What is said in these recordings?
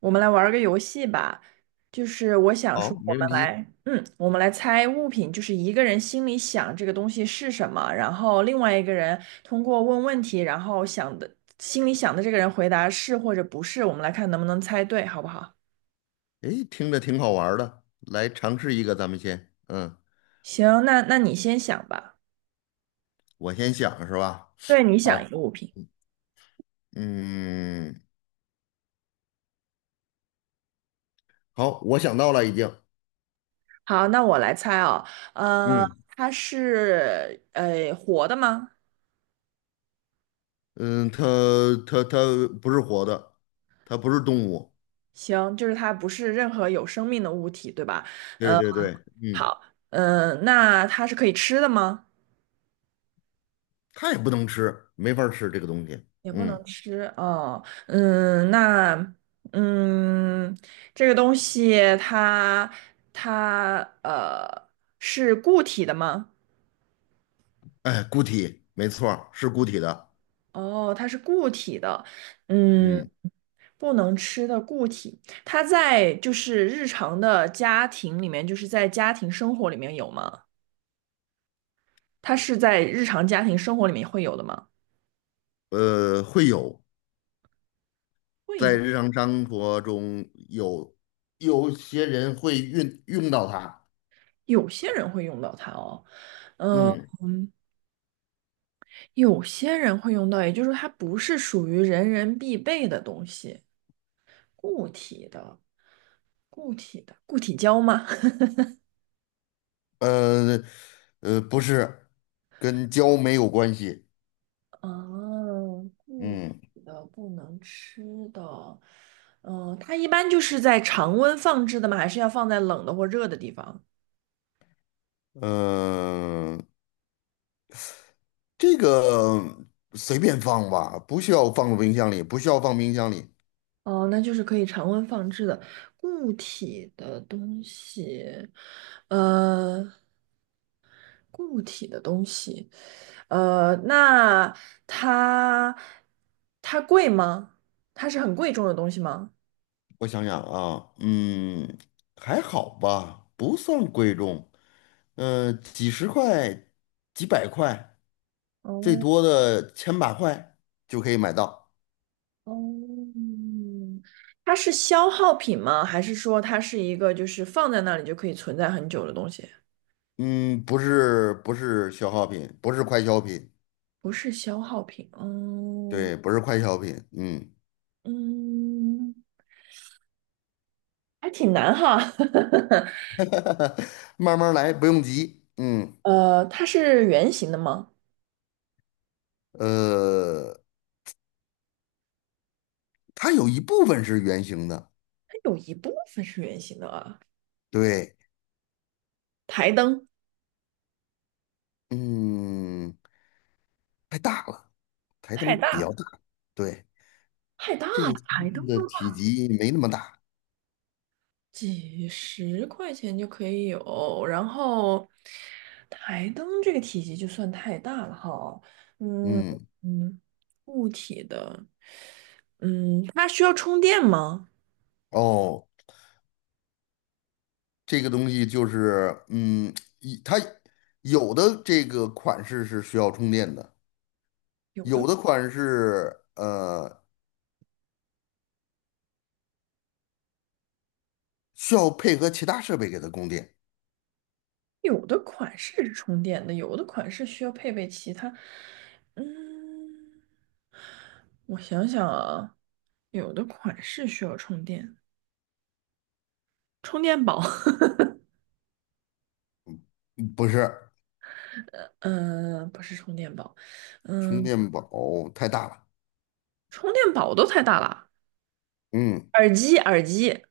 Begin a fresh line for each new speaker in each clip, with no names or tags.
我们来玩儿个游戏吧，就是我想说，
好，
我
没
们
问题。
来，我们来猜物品，就是一个人心里想这个东西是什么，然后另外一个人通过问问题，然后想的，心里想的这个人回答是或者不是，我们来看能不能猜对，好不好？
诶，听着挺好玩儿的，来尝试一个，咱们先，
行，那你先想吧。
我先想是吧？
对，你想一
好。
个物品。
嗯，好，我想到了已经。
好，那我来猜哦，呃，
嗯
它是活的吗？
嗯，它它不是活的，它不是动物。
行，就是它不是任何有生命的物体，对吧？
对
呃
对对。嗯，
好，嗯，那它是可以吃的吗？
它也不能吃，没法儿吃这个东西。
也不
嗯。
能吃哦，嗯，那嗯，这个东西它呃是固体的吗？
哎，固体，没错儿是固体的。
哦，它是固体的，嗯，
嗯，
不能吃的固体，它在就是日常的家庭里面，就是在家庭生活里面有吗？它是在日常家庭生活里面会有的吗？
会有，在
会，
日常生活中有，有些人会用到它。
有些人会用到它哦。嗯、
嗯。
有些人会用到，也就是说它不是属于人人必备的东西，固体的，固体的，固体胶吗？
呃不是，跟胶没有关系。
哦，固
嗯
体的不能吃的，嗯，它一般就是在常温放置的吗？还是要放在冷的或热的地方？
嗯、呃，这个随便放吧，不需要放冰箱里，不需要放冰箱里。
哦，那就是可以常温放置的固体的东西，呃，固体的东西。呃，那它它贵吗？它是很贵重的东西吗？
我想想啊，嗯，还好吧，不算贵重。嗯，几十块、几百块，最
哦
多的千把块就可以买到。
哦，嗯它是消耗品吗？还是说它是一个就是放在那里就可以存在很久的东西？
嗯，不是消耗品，不是快消品。
不是消耗品，嗯
对，不是快消品。嗯。
嗯，还挺难哈。
慢慢来，不用急。嗯，
它是圆形的吗？
呃，它有一部分是圆形的。
它有一部分是圆形的啊。
对。
台灯
嗯，太大了，台
太
灯
大
比较
了，
大。对，
太大
这个
了，
机
台灯
器的
都。
体积没那么大。
几十块钱就可以有，然后台灯这个体积就算太大了哈，嗯
嗯，
嗯，固体的，嗯，它需要充电吗？
哦，这个东西就是，嗯，一它有的这个款式是需要充电的，
有
有
的
的款式需要配合其他设备给它供电。
有的款式是充电的，有的款式需要配备其他，嗯，我想想啊，有的款式需要充电，充电宝，
不是，
嗯、不是充电宝，
充
嗯，
电宝太大了。
充电宝都太大了，
嗯。
耳机耳机。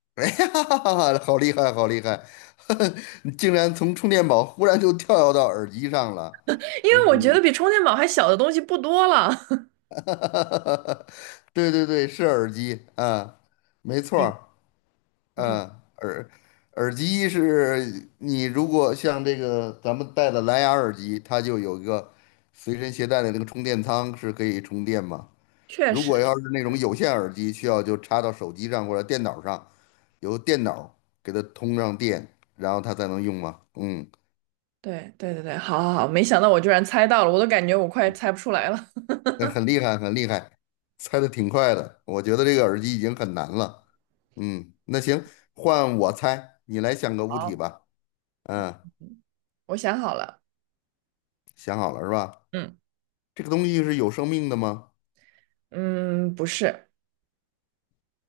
哎呀，好厉害，好厉害！你竟然从充电宝忽然就跳跃到耳机上了。
因为我觉得比充电宝还小的东西不多了。
对对对，是耳机，啊，没 错
嗯，
儿。
不错，
嗯，耳耳机是你如果像这个咱们戴的蓝牙耳机，它就有一个随身携带的那个充电仓是可以充电吗？
确
如果
实，
要是那种有线耳机，需要就插到手机上或者电脑上，由电脑给它通上电，然后它才能用吗？嗯。
对对对对，好好好，没想到我居然猜到了，我都感觉我快猜不出来了。
那很厉害，很厉害，猜的挺快的。我觉得这个耳机已经很难了。嗯，那行，换我猜，你来想个 物体
好，
吧。嗯，
嗯我想好了，
想好了是吧？
嗯
这个东西是有生命的吗？
嗯，不是，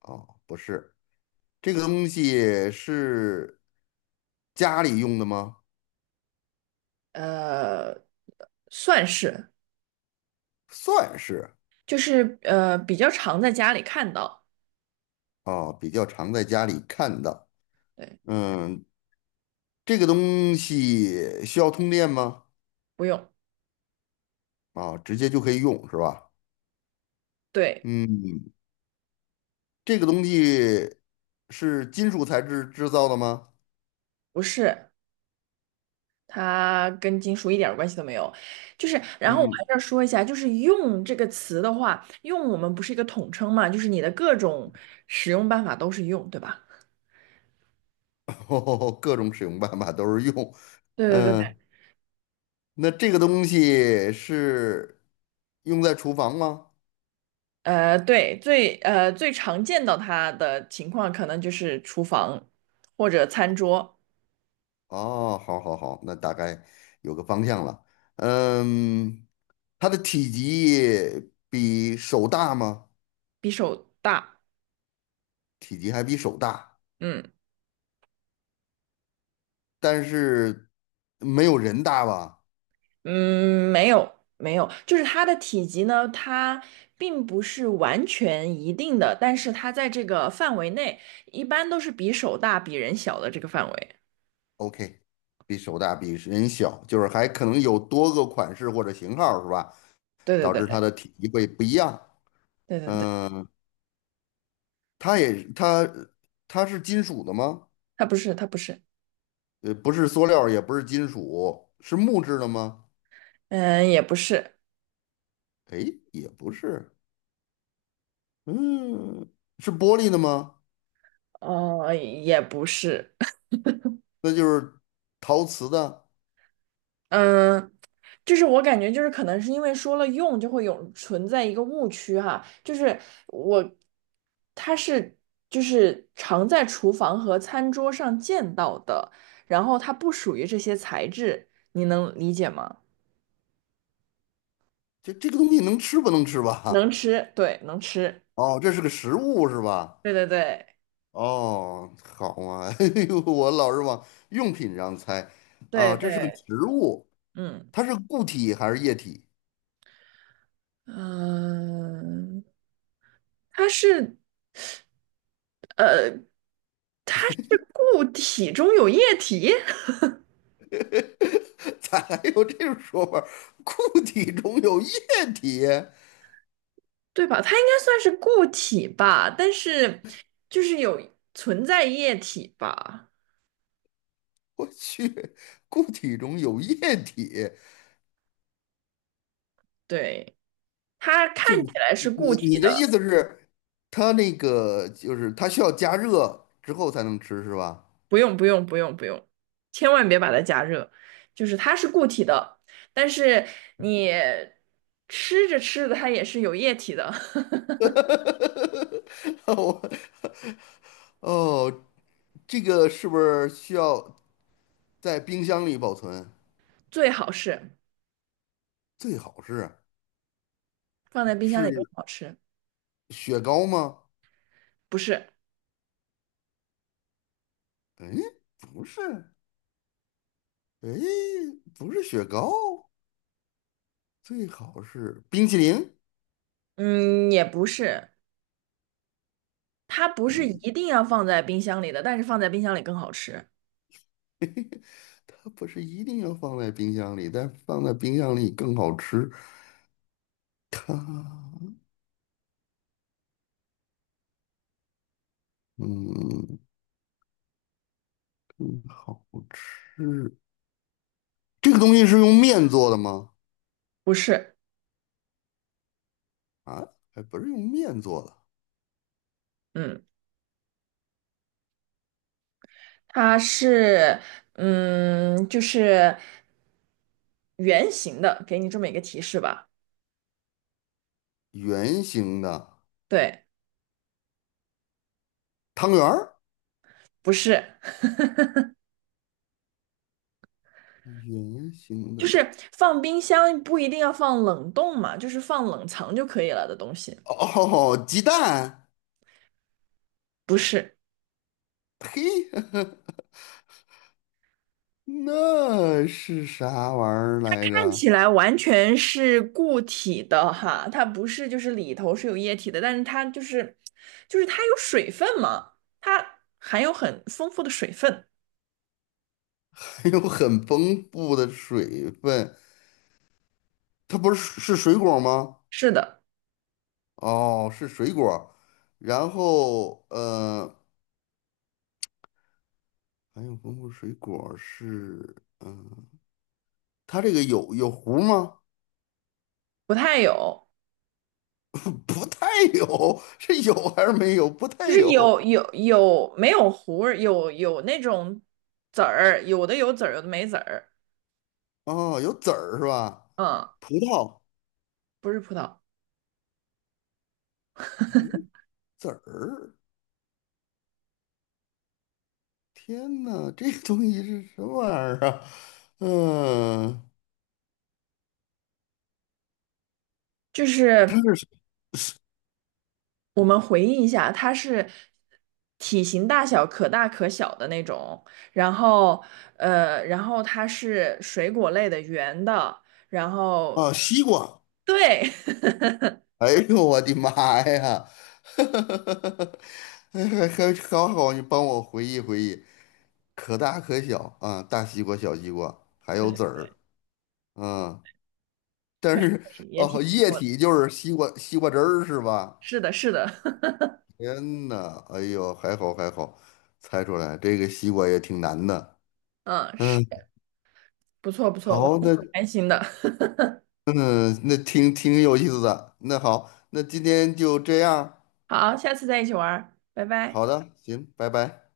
哦，不是。这个东西是家里用的吗？
呃，算是，
算是。
就是比较常在家里看到，
哦，比较常在家里看到。
对，
嗯，这个东西需要通电吗？
不用，
啊、直接就可以用是吧？
对，
嗯，这个东西是金属材质制造的吗？
不是，它跟金属一点儿关系都没有。就是，然后我
嗯。
还是要说一下，就是“用”这个词的话，“用”我们不是一个统称嘛，就是你的各种使用办法都是“用”，对吧？
哦，各种使用办法都是用。
对对对，
嗯，那这个东西是用在厨房吗？
对，最最常见到它的情况，可能就是厨房或者餐桌，
哦，好好好，那大概有个方向了。嗯，它的体积比手大吗？
比手大。
体积还比手大，
嗯。
但是没有人大吧
嗯，没有没有，就是它的体积呢，它并不是完全一定的，但是它在这个范围内，一般都是比手大、比人小的这个范围。
？OK，比手大，比人小，就是还可能有多个款式或者型号，是吧？
对
导
对
致它
对
的体积会不一样。
对对对，
嗯、它也它它是金属的吗？
它不是，它不是，
呃，不是塑料，也不是金属，是木质的吗？
嗯，也不是，
哎，也不是。嗯，是玻璃的吗？
哦，也不是，
那就是陶瓷的。
嗯，就是我感觉就是可能是因为说了用就会有存在一个误区哈，就是我它是就是常在厨房和餐桌上见到的，然后它不属于这些材质，你能理解吗？
这这个东西能吃不能吃
能
吧？
吃，对，能吃，
哦，这是个食物是吧？
对对对
哦，好嘛。哎呦，我老是往用品上猜
对
啊，这是个植
对，
物，
嗯
它是固体还是液体？
嗯，它是呃它是固体中有液体。
咋还有这种说法儿，固体中有液体。
对吧？它应该算是固体吧，但是就是有存在液体吧？
我去，固体中有液体，
对，它
就是
看起来是固
你
体
你的意
的，
思是，它那个就是它需要加热之后才能吃是吧？
不用不用不用不用，千万别把它加热，就是它是固体的，但是你吃着吃着它也是有液体的，
我哦，这个是不是需要在冰箱里保存？
最好是
最好是。
放在冰箱里更
是
好吃，
雪糕吗？
不是，
哎，不是。哎，不是雪糕。最好是冰淇淋。
嗯，也不是，它不是
嗯，
一定要放在冰箱里的，但是放在冰箱里更好吃，
它不是一定要放在冰箱里，但放在冰箱里更好吃。它，嗯，更好吃。这个东西是用面做的吗？
不是。
啊，还不是用面做的。
嗯。它是，嗯，就是圆形的，给你这么一个提示吧。
圆形的，
对，
汤圆儿，
不是，
圆形
就
的。
是放冰箱不一定要放冷冻嘛，就是放冷藏就可以了的东西。
哦，鸡蛋。
不是，
嘿。那是啥玩意儿来
看
着？
起来完全是固体的哈，它不是就是里头是有液体的，但是它就是它有水分嘛，它含有很丰富的水分。
还有很丰富的水分，它不是是水果吗？
是的，
哦，是水果儿，然后还有丰富水果儿是，它这个有，有核儿吗？
不太有。
不太有，是有还是没有？不太
就是
有。
有有没有核儿，有那种籽儿，有的有籽儿，有的没籽儿。
哦，有籽儿是吧？
嗯，
葡萄
不是葡萄，
有籽儿，天呐，这个东西是什么玩意儿啊？嗯、
就
它
是
是
我们回忆一下，它是体型大小可大可小的那种，然后呃，然后它是水果类的，圆的，然后
啊，西瓜。
对
哎呦，我的妈呀！还好好，你帮我回忆回忆。可大可小啊，大西瓜、小西瓜，还 有
对，
籽儿啊。但
可以
是
可以，也挺
哦，
不
液
错的。
体就是西瓜汁儿是吧？
是的，是的，
天呐，哎呦，还好还好，猜出来这个西瓜也挺难的。
嗯，是
嗯，
不错不错，我
好，
还挺
那，
开心的。
嗯，那挺挺有意思的。那好，那今天就这样。
好，下次再一起玩儿，拜拜。
好的，行，拜拜。